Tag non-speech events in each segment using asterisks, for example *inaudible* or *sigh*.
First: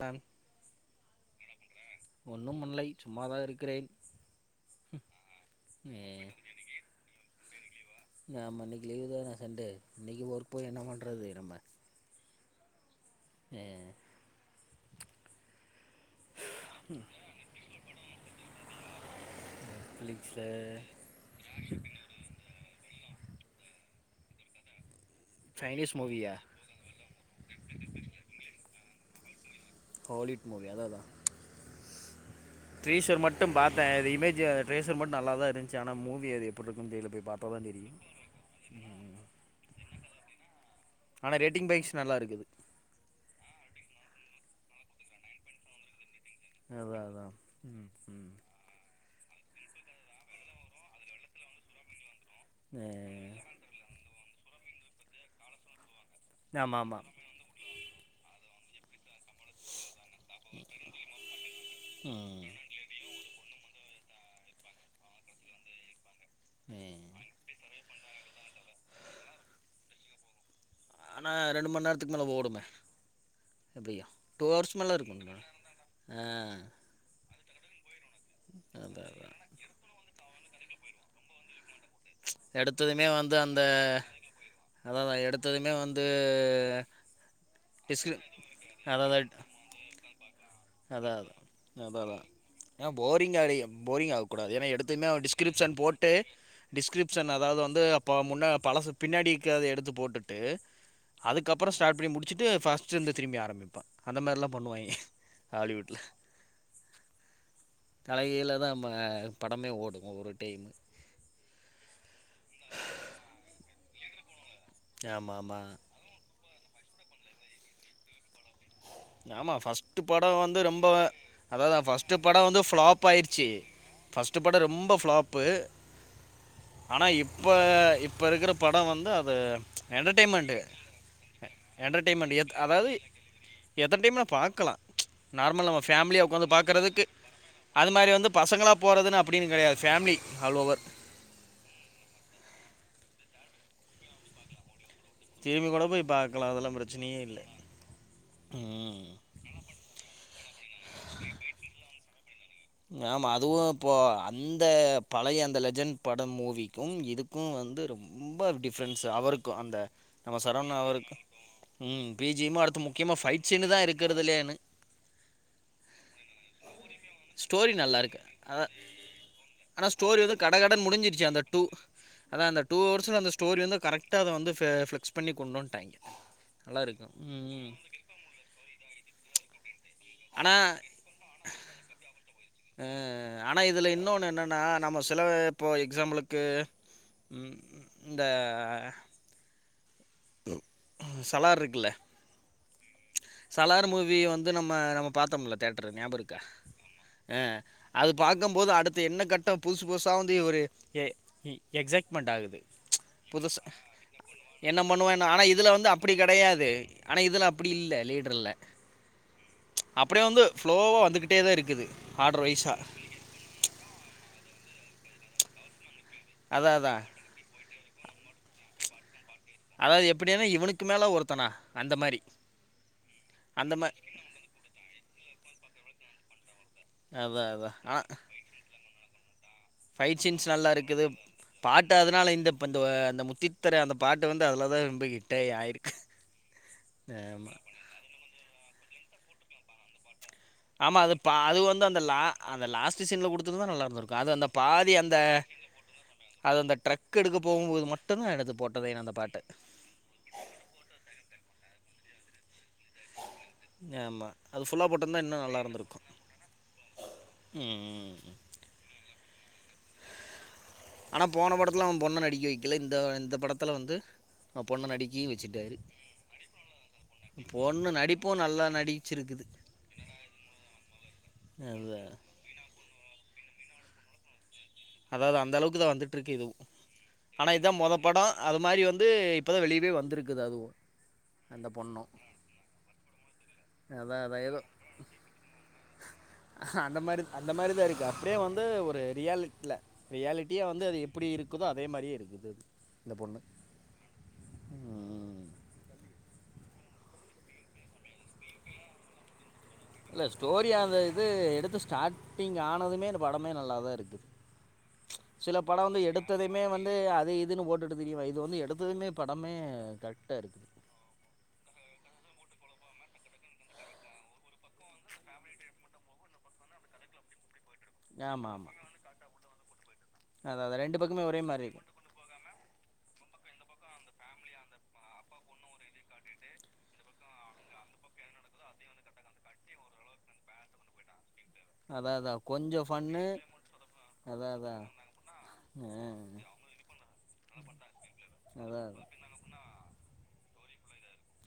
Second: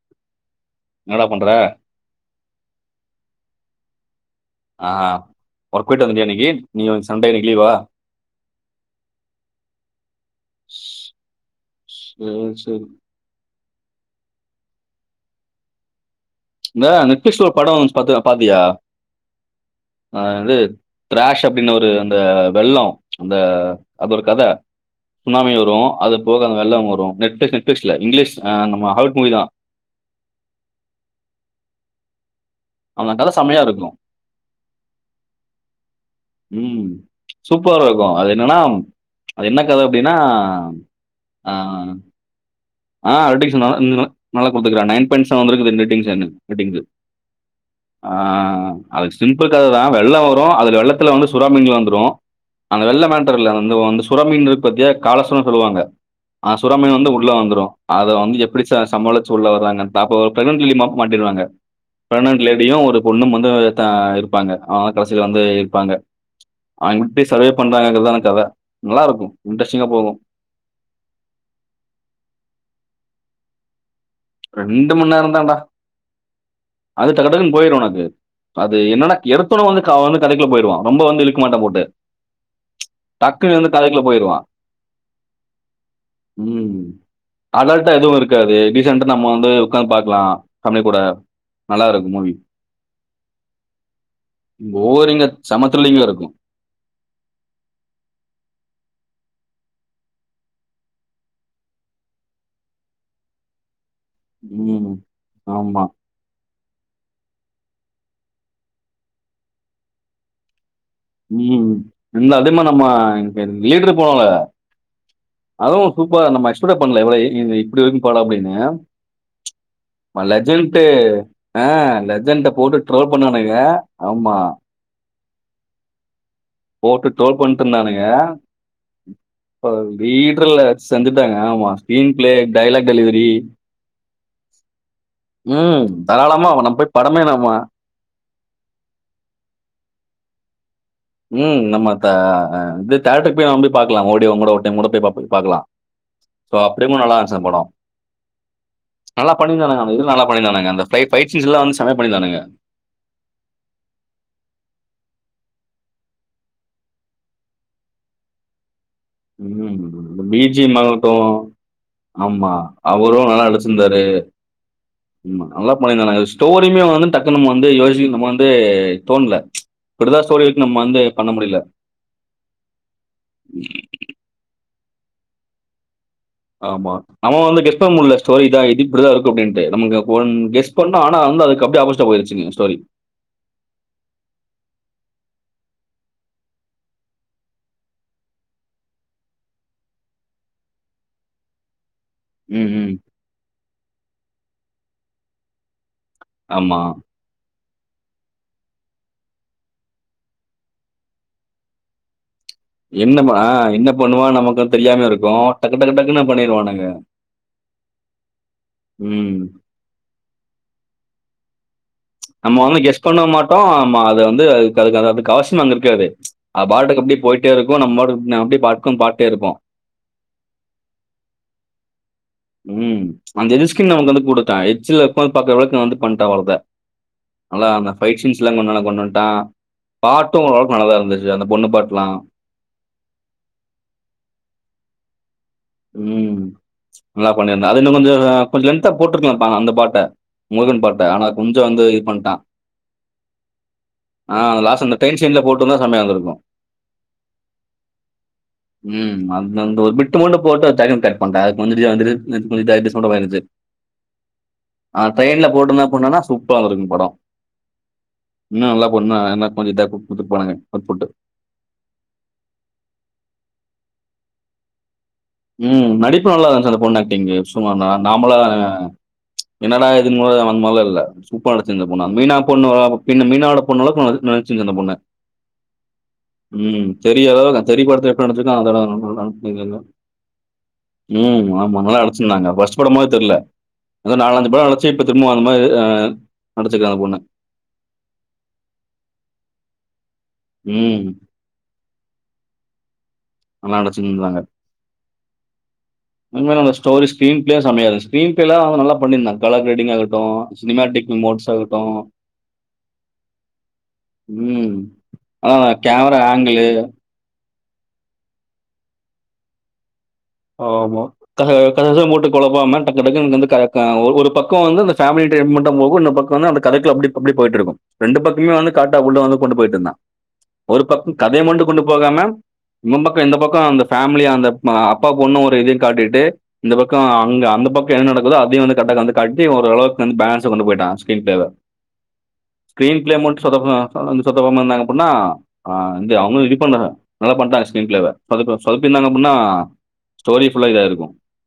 Ma'am என்னடா பண்ற ஒன்னும் பண்லை சும்மாதா இருக்கறேன் ஆ ஆ ஒர்க் போயிட்டு வந்துட்டியா இன்னைகி நீ வந் சண்டேல இன் ஆமா இன்னக்கி லீவுதான சண்டே இன்னக்கி ஒர்க் போய் என்ன பண்றது நம்ம ம் ம் சேரி பே இந்த நெட்ஃபிளிக்ஸ்ல ஒரு படோ வஞ்சி பாத்து பாத்தியா அ ஃபிலிக்ஸ்ல இது டிராஷ் அப்டினு ஒரு த வெள்ளோ அந்த அது ஒரு கத சுனாமி வரு சைனீஸ் அதுப் மூவியா போக அந்த வெள்ளோ வரு நெட்ஃபிளி நெட்ஃபிளிக்ஸ்ல இங்கிலிஷ் அ நம்ம அவுட் மூவிதா ஹோலிட் மூவி அதா அதா அந்த ட்ரீசர் கதை மட்டும் செமையா பாத்தே இருக்கும் அது இமேஜூ அத ட்ரேசர் மட் நல்லாதா இருஞ்சி ஆனா மூவி அது எப்புர்ருக்குன் தெர்ல போய் பாப் சூப்பராக்கு அது என்னனாம் அது என்ன கத அப்டினா ஆனா ரேட்டிங் பைக்ஸ் நல்லாருக்குது ஆ ரெட்டிங்ஸ நல் இந்து நல்லா குடுத்துகிறான் நைன் பாய்ண்ட் செவன் இருகுது ரேடிங்ஸ் என்னுது ரெட்டிங்ஸ்கு அதா அதா ம் ஆ ம் அது சிம்பிள் கததா வெள்ளோ வரு அதுல வெள்ளத்துல வந்து சுறா மீன்கலா வந்துரு அந்த ஏ வெள்ள மேட்டர்ல்ல அந்த வந்து சுறாமீன் இருக் பாத்தியா காலசுனான் சொல்லுவாங்க அ ஆமா சுறாமீன் ஆமா வந்து உள்ல வந்துரு அத வந்து எப்டி ச சமாலிச் சொல்ல வர்றாங்கன்தாப்போல் பிரெக்னட் லிலி மாப் மாட்டிர்றாங்க பிக்னென்ட் ம் லேடியு ஒருப் பொண்ணும் மந்த ஒரு த இருப்பாங்க ஆ ஆ கடைசில வந்து இருப்பாங்க ஏ அவுங்கில்ட்டே சர்வேப் பண்றாங்கங்றதான கத நல்லாருக்கு இன்ட்ரஸ்டிங்கா போகு ஆனா ரெண்டுமண் நேரத்துக் மேல ஓடுமே அப்டியா புவர் மணி நேரம் ஸ்மெல்லாருக்கு தான்டா. ஆ அது டக்டக்னு போயிரு உனக்கு அது அதான் என்னனா அதான் எடுத்தொன்ன வந்து அவன் வந்து கதைக்குல்ல போய்டுவா ரொம்ப வந்து இழுக் மாட்டா போட்டு எடுத்ததுமே வந்து டக்குன்னு அந்த கதைக்குள்ள போயிருவான். அதாதா எடுத்ததுமே வந்து ம். அடல்ட்டா டிஸ்கிரி எதுவு இருக்காது பி அதான் டிசன்ட்டு நம்ம அதான் வந்து உட்காந் பாக்லா ஃபேமிலி கூட நல்லாருக்கு மூவி ஏ போரிங் ஆ போரிங்ஆவ கூடாது ஏனா எடுத்தமே அவே போரிங்கா செம டிஸ்கிரிப்ஷன் த்ரில்லிங்கா போட்டு இருக்கும். டிஸ்கிரிப்ஷன் அதாவது வந்து அப்போ முன்ன பழசு பின்னடிக்கு அத எடுத்து போட்டுட்டு அதுக்கப்புற ஸ்டார்ட் பண்ணி முடிச் ச்சுட்டு ஃபர்ஸ்ட்லேர்ந்து திரும்பி ஆரம்பிப்பா அந்த மாரிலா பண்ணுவாய்ங்க ம். ஆமா. ஹாலிவுட்ல தல கீழ தா நம்ம படமே ஓடும் ஒரு டைமு ம் இந்த அதிகமா நம்ம லீடரு போனோல ஆமா ஆமா சூப்பரா நம்ம எக்ஸ்பெக்ட்டே பண்ல எவ்ள இப்டி இருக்கு படோ அப்டின்னு ஆமாம் ஃபர்ஸ்ட்டு படோ வந்து லெஜண்ட் ரொம்ப ஆ அதாவது ஃபர்ஸ்ட்டு படம் லெஜண்ட்ட வந்து போட்டு ஃப்ளாப் ட்ரோல் ஆயிடுச்சி பண்ணானுங்க. ஆமா. ஃபர்ஸ்ட்டு படம் ரொம்ப ஃப்ளாப்பு ஆனா போட்டு ட்ரோல் இப்ப பண்ணிட்டு இருந்தானுங்க. இப்ப இருக்கற படம் வந்து அது இப்ப என்டர்டெயன்மெண்ட் லீடர்ல செஞ்சுட்டாங்க. ஆமா. ஸ்க்ரீன் பிளே, என்டர்டெயின்மெண்ட் எத் டயலாக் அதாவ்து டெலிவரி எத்தனை டைம் வேணாலு பாக்கலாம் நார்மல் நம்ம ம். ஃபேமிலியா உக்காந்து தாராளமா நம்ம போய் பாக்கறதுக்கு படமே நம்ம அது மாரி வந்து பசங்களா போறதுன்னு அப்டினு கெடையாது ஃபேமிலி ஆல் ஓவர் ம் நம்ம அத தேட்டருக்கு போய் நம்பி பாக்கலா ஓடீ ஒன்னோட ஒரு டைம் பாக்கலா பாக்கலா திரும்பி கூட போய் பார்க்கலாம் சோ அதெல்லாம் அப்டியு நல்லா பிரச்சனையே இருந்ச்சு இல்லை அந் படோ ம் நல்லா பண்ணிருந்தானங்க அவனுக இது நல்லா பண்ணிருந்தானுக அந்த பைட் பைட் சீசன்லா வந்து செமையா பண்ணிருந்தானுங்க மேம் அதுவு இப்போ அந்த பழைய அந்த லெஜண்ட் படம் மூவிக்கும் இதுக்கும் வந்து ரொம்ப ரொம்ப டிஃப்ரென்ஸ்ஸு அவருக்கு ம். அந்த நம்ம சரவணா பிஜிஎம் அவருக்கு ஆகட்டும். ம் ஆமா. பிஜியமும் அடுத்த முக்கியமா அவரும் நல்லா ஃபைட் சீன்னு தா நடிச்சிருந்தாரு. இருக்கிறதுலேயேனு ஆமா நல்லா பண்ணிருந்தாணுங்க ஸ்டோரியுமே வந்து டக் க்குனு நம்ம வந்து ஸ்டோரி நல்லா யோசிச்சு இருக்கு நம்ம வந்து அதான் தோணுல இப்டிதா ஸ்டோரி இருக்கும்னு நம்ம வந்து பண்ண முடில அதா அந்த டூ ஹவர்ஸ் ல அந்த ஸ்டோரி வந்து கரெக்டா அத வந்து பிளெக்ஸ் பண்ணி கொண்டு வண்ட்டாய்ங்க ஆமா நம்ம வந்து கெஸ் பண்ண முடில ஸ்டோரிஇதா இத்இப்டிதா இருக்கு அப்டின்னுட்டு நம்ம ஆனா கெஸ் பண்ணோ ஆனா வந்து அதுக் அப்டியே ஆப்போசிட் டா போயிருச்சுங்க ஸ்டோரி ஆனா இதுல இன்னொன்னு என்னென்னா நம்ம சில இப்போ எக்ஸாம்பிளுக்கு ம்ம் இந்த சலார் இருக்குல்ல ம் ம் சலார் மூவி வந்து நம்ம நம்ம பாத்தோம்ல தேட்டர் ல ஞாபகோ இருக்கா ஆமா அ அது பாக்கும் போது அடுத்த என்ன கட்டம் புதுசு புதுசா வந்து ஒரு எ எக்சைட்மெண்ட் ஆகுது ம்ப்ச் என்னமா ஆ புதுசு என்ன பண்ணுவான் நமக்கும் என்ன தெரியாம பண்ணுவாய்ங்கனா இருக்கும். ஆனா இதுல டக்கு வந்து டக்கு அப்டி டக்குன்னு கெடையாது பண்ணிருவானுங்க. ஆனா இதுல அப்படி இல்ல லீடர் இல்ல ம். ம்ப் ச் அப்டியே வந்து ப்ளோவா வந்துகிட்டே தா இருக்குது ஆர்டர் நம்ம வைஸா வந்து கெஸ் பண்ணவு மாட்டோம் நம்ம அதது வந்து அதுக்கு அதுக்கு அ அதுக்கு அவசியமு அங்க இருக்காது அ அதா அதா பாட்டுக்கு அப்டி போயிட்டே இருக்கு நம் பாட்டுக்கு அப்டி பா்கன்னு பாட்டே இருப்போ அதாவது எப்டினா இவனுக்கு மேல ஒருத்தனா அந்த மாரி ம் அந்த எஸ்கின்னு வந்து வந்து குடுத்தா எட்ஜ்ல உக்காந்து பாக்கறளவுக்கு வந்து பண்ணிட்டா படத்த அதா நல்லா அதா அந்த ஆனா பைட் சீன்ஸ்ல்லா கொண்ணல்லா கொண்டு வந்ட்டா ஃபைட் சீன்ஸ் நல்லா இருக்குது பாட்டு பாட்டுலாம். அதனால இந்த இப்ப இந்த அந்த முத்தித்தர அந்த பாட்டு வந்து அதல தா ரொம்ப ஹிட்டே ஆயிருக்கு ம் நல்லா பண்ணிருந்தா அது இன்னு கொஞ்சோ கொஞ்ச லென்த்தா போட்டுருக்கலா ப்பா அந்த பாட்ட முருகன் பாட்ட ஆமாம் அது ஆனா பா அது கொஞ்சோ வந்து அந்த இது லா பண்ணிட்டா அந்த லாஸ்ட் சீனில் கொடுத்துருந்தா நல்லா இருந்திருக்கும் அது ஆனா அந்த பாதி லாஸ்ட்ல அந்த ட்ரெயின் சீன்ல போட் டுந்தா செமயா இருந்துருக்கு அது அந்த ட்ரக் எடுக்க போகும்போது மட்டும்தான் எடுத்து போட்டதே அந்த ம் பாட்டு அந்தந்த ஒரு பிட் டு மட்டு போட்டு அது டக்குனு கட் பண்ட்டா அதுக்கு முன்னாடியே வந்துட்டு இந்த இதா டிஸ்போன்டாவ ஆயிருச்சு ஆமாம் அது ஃபுல்லாக ஆன் போட்டிருந்தா இன்னும் ட்ரெயின்ல நல்லா போட்டுந்த இருந்திருக்கும் போனானா சூப்பரா வந்துருக்கு படோ ம் ம் இன்னு நல்லா போண்ணா என்னா கொஞ்சோ டஃப்பு குடுத்து போனாங்க அ ஃபுட்டு ஆனால் போன படத்துல அவ பொண்ண நடிக்க வெக்கல இந்த இந்த படத்தல வந்து அவன் பொண்ணை நடிக்கையும் வச்சுட்டாரு ம் நடிப்பு நல்லா இருன்ச்சு அந்த பொண் ஆக்டிங்கு சும்மா பொண்ணு த நார்மலா நடிப்பும் தான நல்லா நடிச்சிருக்குது என்னடா இதுனு மோதுனு அந்த மாரில இல்ல சூப்பரா நடிச்சிருந்த அது பொன்னு அ மீனாப் பொண்ணு ஓ அளவுக் இந்த மீனாவோட பொண்ணு அளவுக் அது நடிச் அதாவ்து அந்த அளவுக்கு தா வந்துட்ருக்கு இதுவு ம். தெறி ஆனா அளவுக்கு இத்தா தெறி மொத படத்துல படோ எப்படி நடிச்சிருக்கோ அது மாரி வந்து அதோட இப் இப்பதா வெளியவே வந்திருக்குது அதுவு ம் ஆமா நல்லா நடிச்சிருந்தாங்க ஃபஸ்ட்டு படமாரி தெர்ல அத அதான் அதான் ஏதோ நாலஞ்சுபட நடிச்சி இப்ப திரும்புவு அந்தமாரி அ நடிச்சிருக்கு அந்த பொண்ணு அந்த மாரி தா இருக்கு அப்டியே வந்து ஒரு ரியாலிட்ல ரியாலிட்டியா வந்து அது ம். எப்டி இருக் குதோ அதே மாரியே இருக்குது அது இந்த பொண்ணு நல்லா நடிச்சிருந்தாங்க அதுமே அந்த ஸ்டோரி ஸ்க்ரீன் பிளேயே செமயா இருஞ்சு ஸ்க்ரீன் பிளேலா அவுங்க நல்ல பண்ணிருந்தாங்க கலர் க்ரேடிங் ஆகட்டு சினிமேட்டிக் மோட்ஸ் ஆகட்டு டாட்டிங் ஆனதுமே இந்த படமே நல்லா தா இருக்கு ம். சில அதான் பட வந்து கேமரா எடுத்ததைமே ஆங்கிளு. வந்து அது இதுன்னு ஓட்டுட் ட்டு திறிவா இது வந்து எடுத்ததுமே படமே கரெக்ட்டா ருக் ஆமா க கச கசனு போட்டு கொழப்பாம டக் டக்குனு வந்து க க ஒ ஒரு பக்கோ வந்து இந்த ஃபேமிலி என்டேமிட்ட போகு இந்த பக்கோனா அந்த கதைகுல்ல அப்டிப் அப்டிப் போய்ட்டிருக்கு ரெண்டு ஆமாம் பக்கமுமே வந்து ஆமாம் கரெட்டா உள்ள வந்து கொண்டு போய்ட்ருந்தா அது ஒரு அது ரெண்டு பக்கோ பக்கமே கதைய ஒரே மாரி மட்டு இருக்கும் கொண்டு போகாம நும் பக்க இந்த பக்கோ அந்த ஃபேமிலியா அந்த மா அப்பா பொண்ணு ஒரு இதயு காட்டிட்டு இந்த பக்க அங்க அந்த பக்க என்ன நடக்குதோ அதயு வந்து கரெக்ட்டா க காட்டி ஒரு அளவுக் வந்து பேலன்ஸா கொண்டு போய்டா ஸ்கிரீன் பிளேவ அதா அதா கொஞ்சோ ஸ்கிரீன் பிளே ஃபன்னு மட் சொதப்னா அந்த சொத்த அதா ம அதா இந்தாங்க அப்புட்ன்னா அ வந்து அவுங்க இது பண்ற நல்லா பண்ட்டாங்க ஸ்கிரீன் பிளேவ சொதப்ப அதா அதா சொப்பிந்தாங்க அப்புன்னா ஸ்டோரி ஃபுல்லா இதா ஆயிருக்கு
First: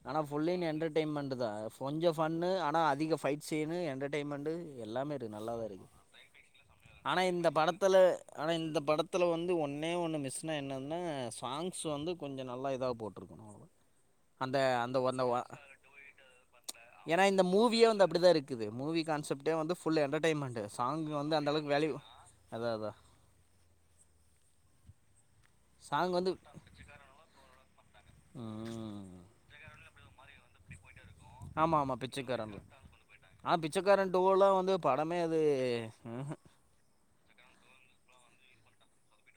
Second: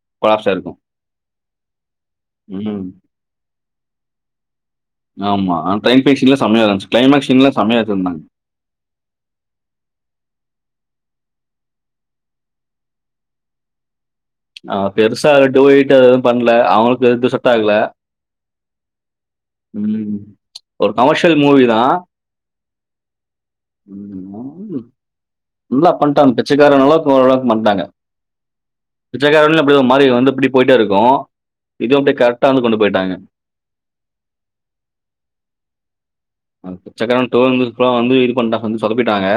ஆனா ஃபுல்லேன் என்டர்டெய்ன்மெண்ட் தா ஃபோஞ்ச ஃபன்னு ஆனா ம் அதிக ஃபைட் சீனு என்டர்டெய்மெண்ட்டு எல்லாமே இருக் ஆமா நல்லாதா இருக் ட்ரெயின் ஃபைட் சீன்லா செமையா இருந்துச்சு ஆனா கிளைமேக்ஸ் இந்த சீன்லா செமையா படத்துல வச்சிருந்தாங்க ஆனா இந்த படத்துல வந்து ஒன்னே ஒன்னு மிஸ்னா என்னதுனா சாங்ஸ் வந்து கொஞ்ச நல்லா இதா போட்டுருக் கனு அவ்ளதா அந்த ஆ அந்த பெருசா ஒன்னவா டூயட் அது எது பண்ல அவங்களுக்கு ஏனா இது இந்த செட் ஆகல மூவியே வந்து அப்டிதா இருக் குது மூவி கான்செப்ட்டே வந்து ஃபுல் ம் எண்டர்டெய்மெண்ட் ஒரு சாங் வந்து கமர்ஷியல் மூவி அந்தளவுக் தா வேல்யு அத அத ம் மா ஃபுல்லா சாங் பண்ட்டாங்க பிச்சைக்காரன் அளவுக் ஓரளவுக் பண்ட்டாங்க ஆ பிச்சக்காரன்லயு அப்டி ஒரு மாரி வந்து இப்டி போய்ட்டே இருக்கு ஆமா ஆமா இதுவு அப்டியே கரெக்டா பிச்சைக்காரன் வந்து கொண்டு போயிட்டாங்க ஆ பிச்சைக்காரன் டூ அல்லா வந்து படமே அது ஊஹீம் அந் பிச்சக்கரான் டூ வந்து இப்ப வந்து இது பண்டா வந்து சொதப்பிட்டாங்க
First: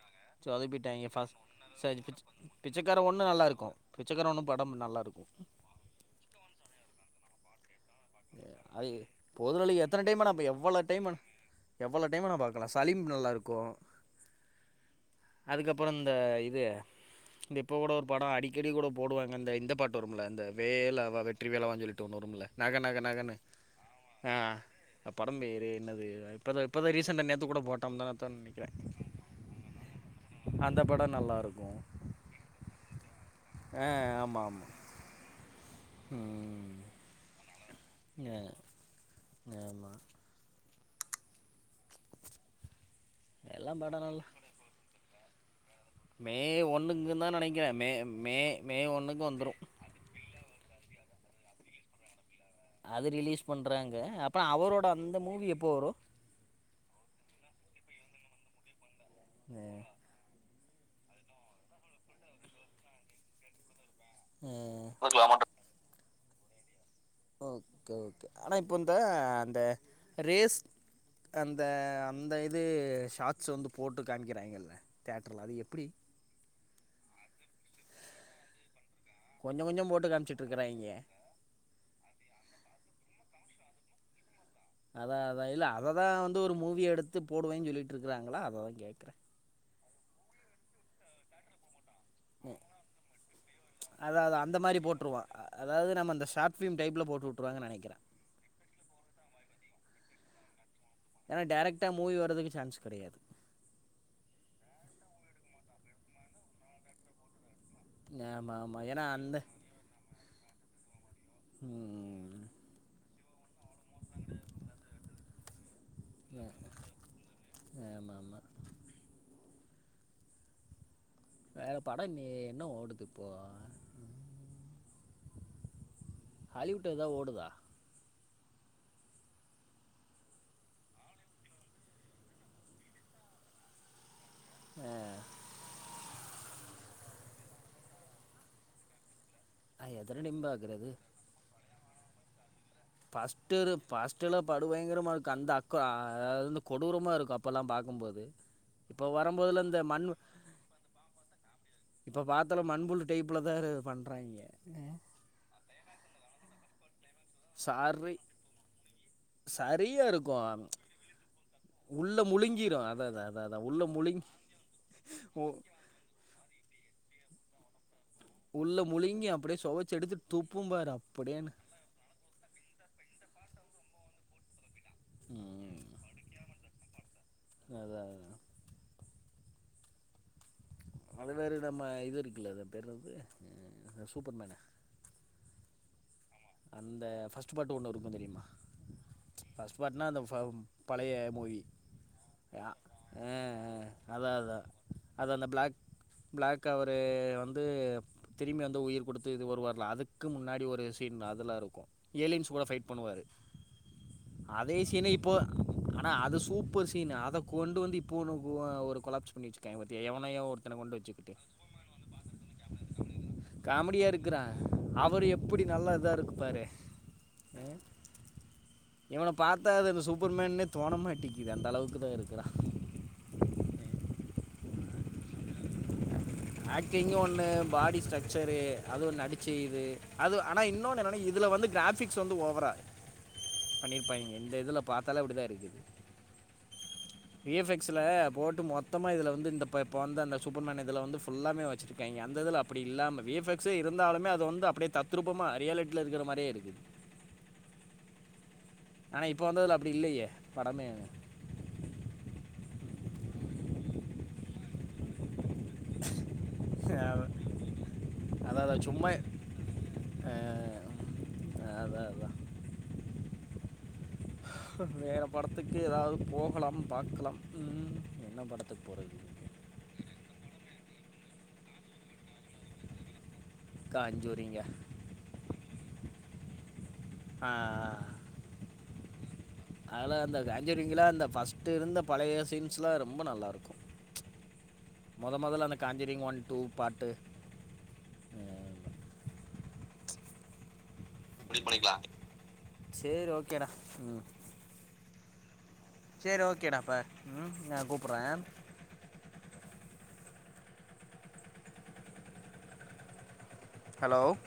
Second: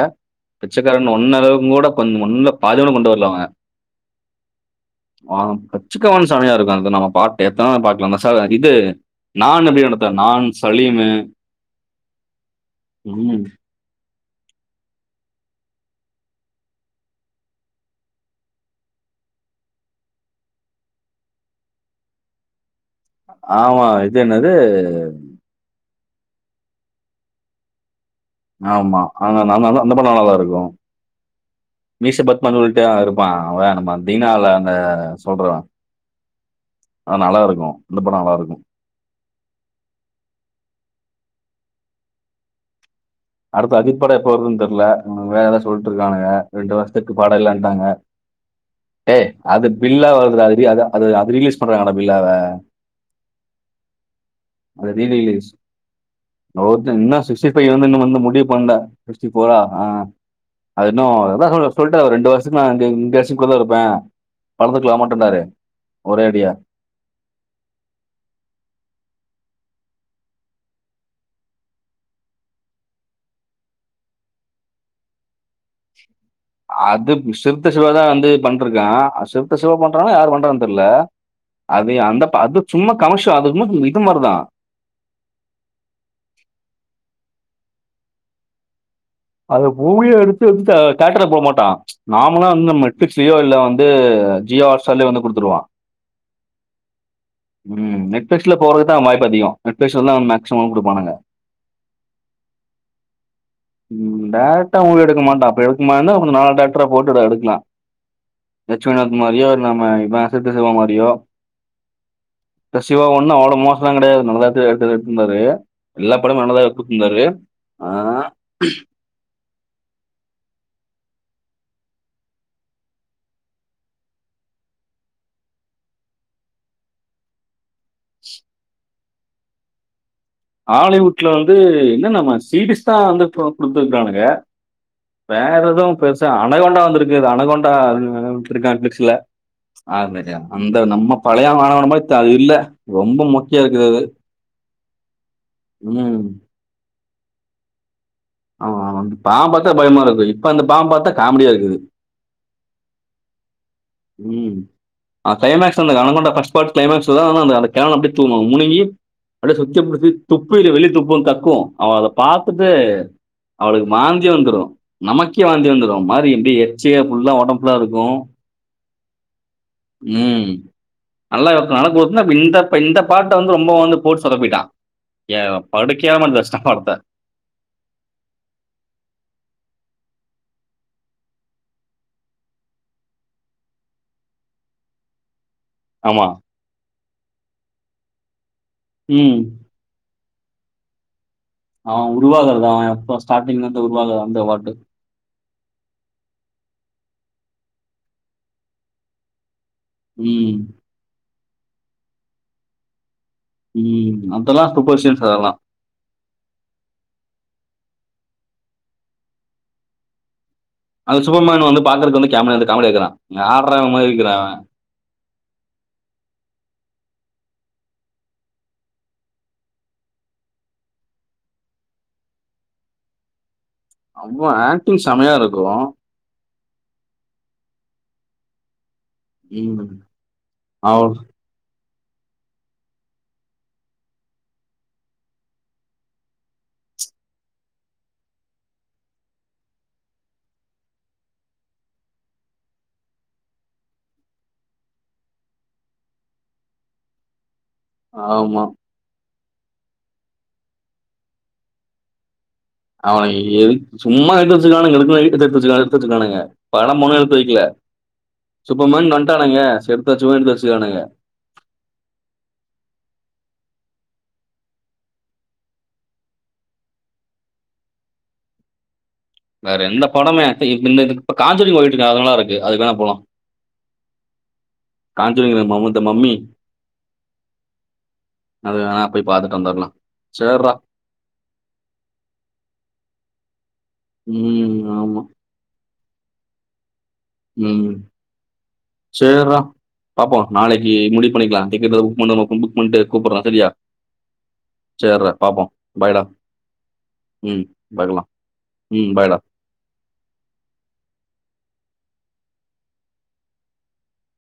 சொதப்பிட்டாங்க பிச்சக்காரன் ஒன் ஃபர்ஸ்ட் அளவுங் கூட சரி கொஞ் பிச்சை ஒன்ல பாதியனும் கூட பிச்சைக்காரன் கொண்டு வர்ல ஒன்று நல்லா அவன் இருக்கும் பிச்சைக்காரன் ஒன்று படம் நல்லா இருக்கும் ஆ பிச்சக்கவன் சமயா இருக்கு அந்த நம பாட் எத்தன பாக்லாந்த ச அத் இது அது நான் பொதுநிலை எப்டி எடுத்தே நான் சலீமு எவ்ளோ டைம் வேனா பாக்கலா சலீம் நல்லா ம். இருக்கு அதுக்கப்பற இந்த இது இந்த இப்போ கூட ஒரு பாட அடிக்கடி கூட போடுவாங்க அந்த இந்த பாட்டு வரும்ல அந்த வேலவா வெற்றி வேலவான் சொல்லிட்டு ஒன்னு வருமுல்ல நக நக நகன்னு ஆமா. இது ஆ என்னது? அப்ப தம்பி இரு என்னது இப்பத இப்பதா ரீசன்ட்டா நேத்து கூட போட் தந்தனா தண்ணி ஆம்மா ஆ ந ந ந ந அந்த பட நல்லாதா இருக் அந்த படம் நல்லா இருக்கும் மீஷபத்மன் ஒருத்தன் இருப்பான் அவனா ஆ நம்ப தீனா ஆமாம் ல ஆமாம் அந்த சொல்றான் ம் ஆ நல்லா இருக்கும் இந்த படோ நல்லா இருக்கும் நேமா எல்லா அடுத்து படோ அஜீத் படம் நல்லா எப்ப வருதுன்னு தெர்ல வேற சொல் குடுத்துருக்கானுங்க மே ரெண்டு ஒன்னுக்கு வருஷத்துக்கு தா பாடம் நெனைக்கிறே இல்லன்டாங்க மே மே மே ஒன்னுக்கு டேய் வந்துரு அது பில்லா வருது ஆல்ரெடி அது அது ரிலீஸ் பண்றாங்கடா பில்லாவ அது ரிலீஸ் பண்றாங்க அப்புறம் அவரோட அந்த மூவி எப்போ வரும் இவன் ஒருத்த இன்னு சிக்ஸ்டி பைவ் வந்து இன்னு வந்து முடிவு பண்ண சிக்ஸ்டி ஃபோரா ஆ அது இன்னு அதா சொ சொல்ட ஒரு ரெண்டு வருஷத்துக்கு நா இங்க ரேசிம்குள்ள தா இருப்பே அ படுத்துக்கலாம்ன்டு இருந்தாரு ஒரேடியா ஓகே ஓகே ஆனா இப்ப இந்த அந்த ரேஸ் அந்த அந்த இது ஷார்ட்ஸ் வந்து போட்டு காம்க்கிறாங்கல்ல தேட்டர்ல்ல அது எப்டி அது சிருத்த சிவாதா வந்து பண்டுருக்கான் சிருத்த கொஞ்சோ சிவா கொஞ்சோ போட்டு பண்றானா யாரு காமிச்சிட்டு பண்றான்னு தெர்ல இருக்கறாய்ங்க அது அந்த அது சும்மா கமிஷம் அது இன்னு இது மாரிதா அதா அதா இல்ல அததா வந்து ஒரு மூவி எடுத்து போடுவேன்னு சொல்லிட்டு இருக்கறாங்களா அததா கேட்கறே அத மூவிய எடுத்து தேட்டர்ல போட மாட்டா நாமலா வந்து நம்ம நெட்பிளிக்ஸ்லியோ இல்ல வந்து அதாவது அந்த ஜியோ மாதிரி ஹாட்ஸ்டார்லயு வந்து போட்டுருவான் குடுத்துருவான் அதாவது நம்ம அந்த ஷார்ட் ஃபிலிம் டைப்பில் போட்டு விட்ருவாங்கன்னு நினைக்கிறேன் ம் நெட்பிளிக்ஸ்ல போறதுக்குதா வாய்ப்பு அதிகோ நெட்பிளிக்ஸ்ன்னா மேக்சிம்மம் குடுப்பானுங்க ஏன்னா டைரக்டா மூவி வரதுக்கு சான்ஸ் கெடையாது ம் டைரக்டா ஒன்னும் எடுக்க மாட்டான் அப்டி எடுக்குமான்னா கொஞ்ச நாள் டைரக்டரா போட்டு எடுக்கலாம் நேமா லட்சுணக் மாரியோ இல்ல நம்ம இவன் சிருத்தசிவ மாரியோ ம் இந்த சிவா ஒன்னும் அவ்ளோ மோசலா கிடையாது நல்லதா தான் எடுத்து எடுத்து இருந்தாரு எல்லா படமும் நல்லதா குடுத்து இருந்தாரு ஏ ஆமா‌ஆமா வேற படம் இல்லையே என்ன ஓடுது இப்போ ம் ஹாலிவுட் ஏதாவது ஓடுதா ஹாலிவுட்ல வந்து என்ன நம்ம சீபிஸ் தா வந்து குடுத்துருக்கானுங்க ஆ வேற எதுவு பெருசா அனகொண்டா வந்திருக்கு அது அனகொண்டா விட்டுயிருக்கானுங்க நெட் ஃப்ளிக்ஸ்ல எத்தனை டைம் *unintelligible* அந்த பார்க்குறது நம்ம பழையா அனகொண்டா மாரி தெ இல்ல ரொம்ப மொக்கையா இருக்குது அது ஆக்சுவலா படு பயங்கரமா இருக்கு அந்த ம். அக்க கொடூரமா இருக்கு அப்பல்லா பாக்கும்போது ஆ அந்த பாம் பாத்தா பயமா இருக்கு இப்ப அந்த பாம் பாத்தா காமெடியா இருக்குது இப்ப பாத்தாலு மண்புலு டைப்ல தா பண்றாங்க ம். ஆ கிளைமக்ஸ் அந்த அனகொண்டா ஃபர்ஸ்ட் பார்ட் கிளைமாக்ஸ்தா அந்த கேன்ன அப்டியே சாரி தூக்கி முழுங்கி அப்டியே சுத்தி புடிச்சி சரியாக துப்பி இருக்கும் வெளிய துப்பு கக்கு அவ அத உள்ள பாத்துட்டு முழுங்கிரும் அத அத அத அதான் உள்ள அவளுக்கு முழுங்கி வாந்தி வந்துரு நமக்கே உ வாந்தி வந்துரு மாரி எப்டி எச்ச ஃபுல்லா ஒடம்பு ஃபுல்லா இருக்கு உள்ள முழுங்கி அப்டியே சொவச்சி எடுத்துட்டு துப்பும் பாரு அப்டியேன் நல்ல குடுத்துயிருந்தான் இந்த இந்த பாட்ட வந்து ரொம்ப வந்து போட்டு சொதப்பிட்டா ஏ ம் படுக்கேவலமா *unintelligible* அதா அதா அது வேறு நம்ம இது இருக்குல்ல அது பேர் என்னது சூப்பர்மேன்னு ஆமா அந்த ஃபஸ்ட் பார்ட் ஒண்ணு இருக்கு தெரியுமா ம் ஃபஸ்ட் பாட்னா அந்த பழைய மூவி ஆ ஆ உருவாகுறதா எப்போ ஆ ஸ்டார்டிங்லந்து உருவாகது அதா அந்த அதா பார்டு அது அந்த பிளாக் பிளாக் அவரு வந்து திரும்பி வந்து உயிர் குடுத்து இது வருவார்ல அதுக் கு ம் முன்னாடி ஒரு சீன் அதெல்லா இருக்கு ஏலியன்ஸ் கூட ஃபைட் பண்ணுவாரு ம் அதெல்லா அதே சூப்பர் சீனு சீன்ஸ் இப்போ அதெல்லா ஆனா அது சூப்பர் சீன்னு அத கொண்டு வந்து இப்போ ஒ ஒரு கொலாப்ஸ் பண்ணி வெச்சிருக்காங்க பாத்தியா எவனையோ ஒருத்தன கொண்டு அந்த வச்சுக்கிட்டு சூப்பர்மான் வந்து பாக்குறதுக்கு வந்து கேமந்து காமடி இக்கிறா யார்ரா காமெடியா இவமாறிருக்குறா இருக்குறா அவரு எப்பிடி நல்லா இதா இருக்கு பாரு அ இவன பாத்தா அது அந்த சூப்பர்மேன்னே தோன மாட்டிக்குது அந்த அளவுக்கு தா இருக்குறா அவ ஆக்டிங் செம்மையா இருக்கு ஆக்டிங்கு ஒண்ணு பாடி ஸ்ட்ரக்சரு அது நடி ச்சிது ம். அது ஆனா இன்னொன்னு அவ் என்னனா இதுல வந்து கிராஃபிக் வந்து ஓவரா பண்ணிருப்பாய்ங்க இந்த இதுல பாத்தாலே அப்டி தா இருக்குது இ எஃப் எக்ஸ் ல போட்டு மொத்தமா இதுல வந்து இந்த இப்ப வந்த அந்த சூப்பர்மேன் இதுல வந்து ல்லாமே வச்சிருக்காங்க அந்த இதுல அப்டி இல்லாம வி எஃப் எக்ஸ்யே இருந்தாலுமே அது வந்து அப்டியே தத்ரூபமா ரியலி லா இருக்குற மாரியே இருக்குது ஆமா ஆனா இப்போ வந்ததுல அப்டி இல்லயே படமே அவே எதுக் சும்மா எடுத்து வச்சுக்கானுங்க எடுக்க எடு எடுத்து வச்சக்கானுங்க படம் ஒண்ணு எடுத்து வைக்கல அதான் அதான் சும்மா சூப்பர்மேன் வன்ட்டானுங்க சரி எடுத்து வச்சிர்வோனு எடுத்து வச்சுதானுங்க அதா அதா வேற படத்துக்கு எதாவது போகலாம் பாக்கலாம் ம் என்ன படத்துக்கு போறது வேற எந்த படமே இந்த இ இப்ப காஞ்சுரிங் ஓடிட்டு இருக்கு அது நல்லா இருக்கு அதுக்கு வேணா போலா காஞ்சுரிங்கா காஞ்சுரிங்தா மமுத மம்மி ஆ அ அது வேணா போய் பாத்துட்டு வந்துரலாம். அதலா அந்த சேர்றா. காஞ்சுரிங்ல்லா அந்த ஃபஸ் ட்டு இருந்த பழைய சீன்ஸ்ல ரொம்ப நல்லாருக்கு ம். ஆமா. மொத மொதல்ல காஞ்சிரிங் ஒன் டூ பார்ட்டு ம் சேர்றா பாப்போ நாளைக்கு முடிவு பண்ணிக்லா டிக்கெட் எதோ புக் பண்ணுமா புக் பண்ணிட்டு சேரி கூப்பர்ற ஓகேடா சரியா ம் சேர்றா பாப்போ சேரி ஓகேடா பாரு ம் நா கூப்பர்ற பாக்கலாம். ம் பாய்டா ஹலோ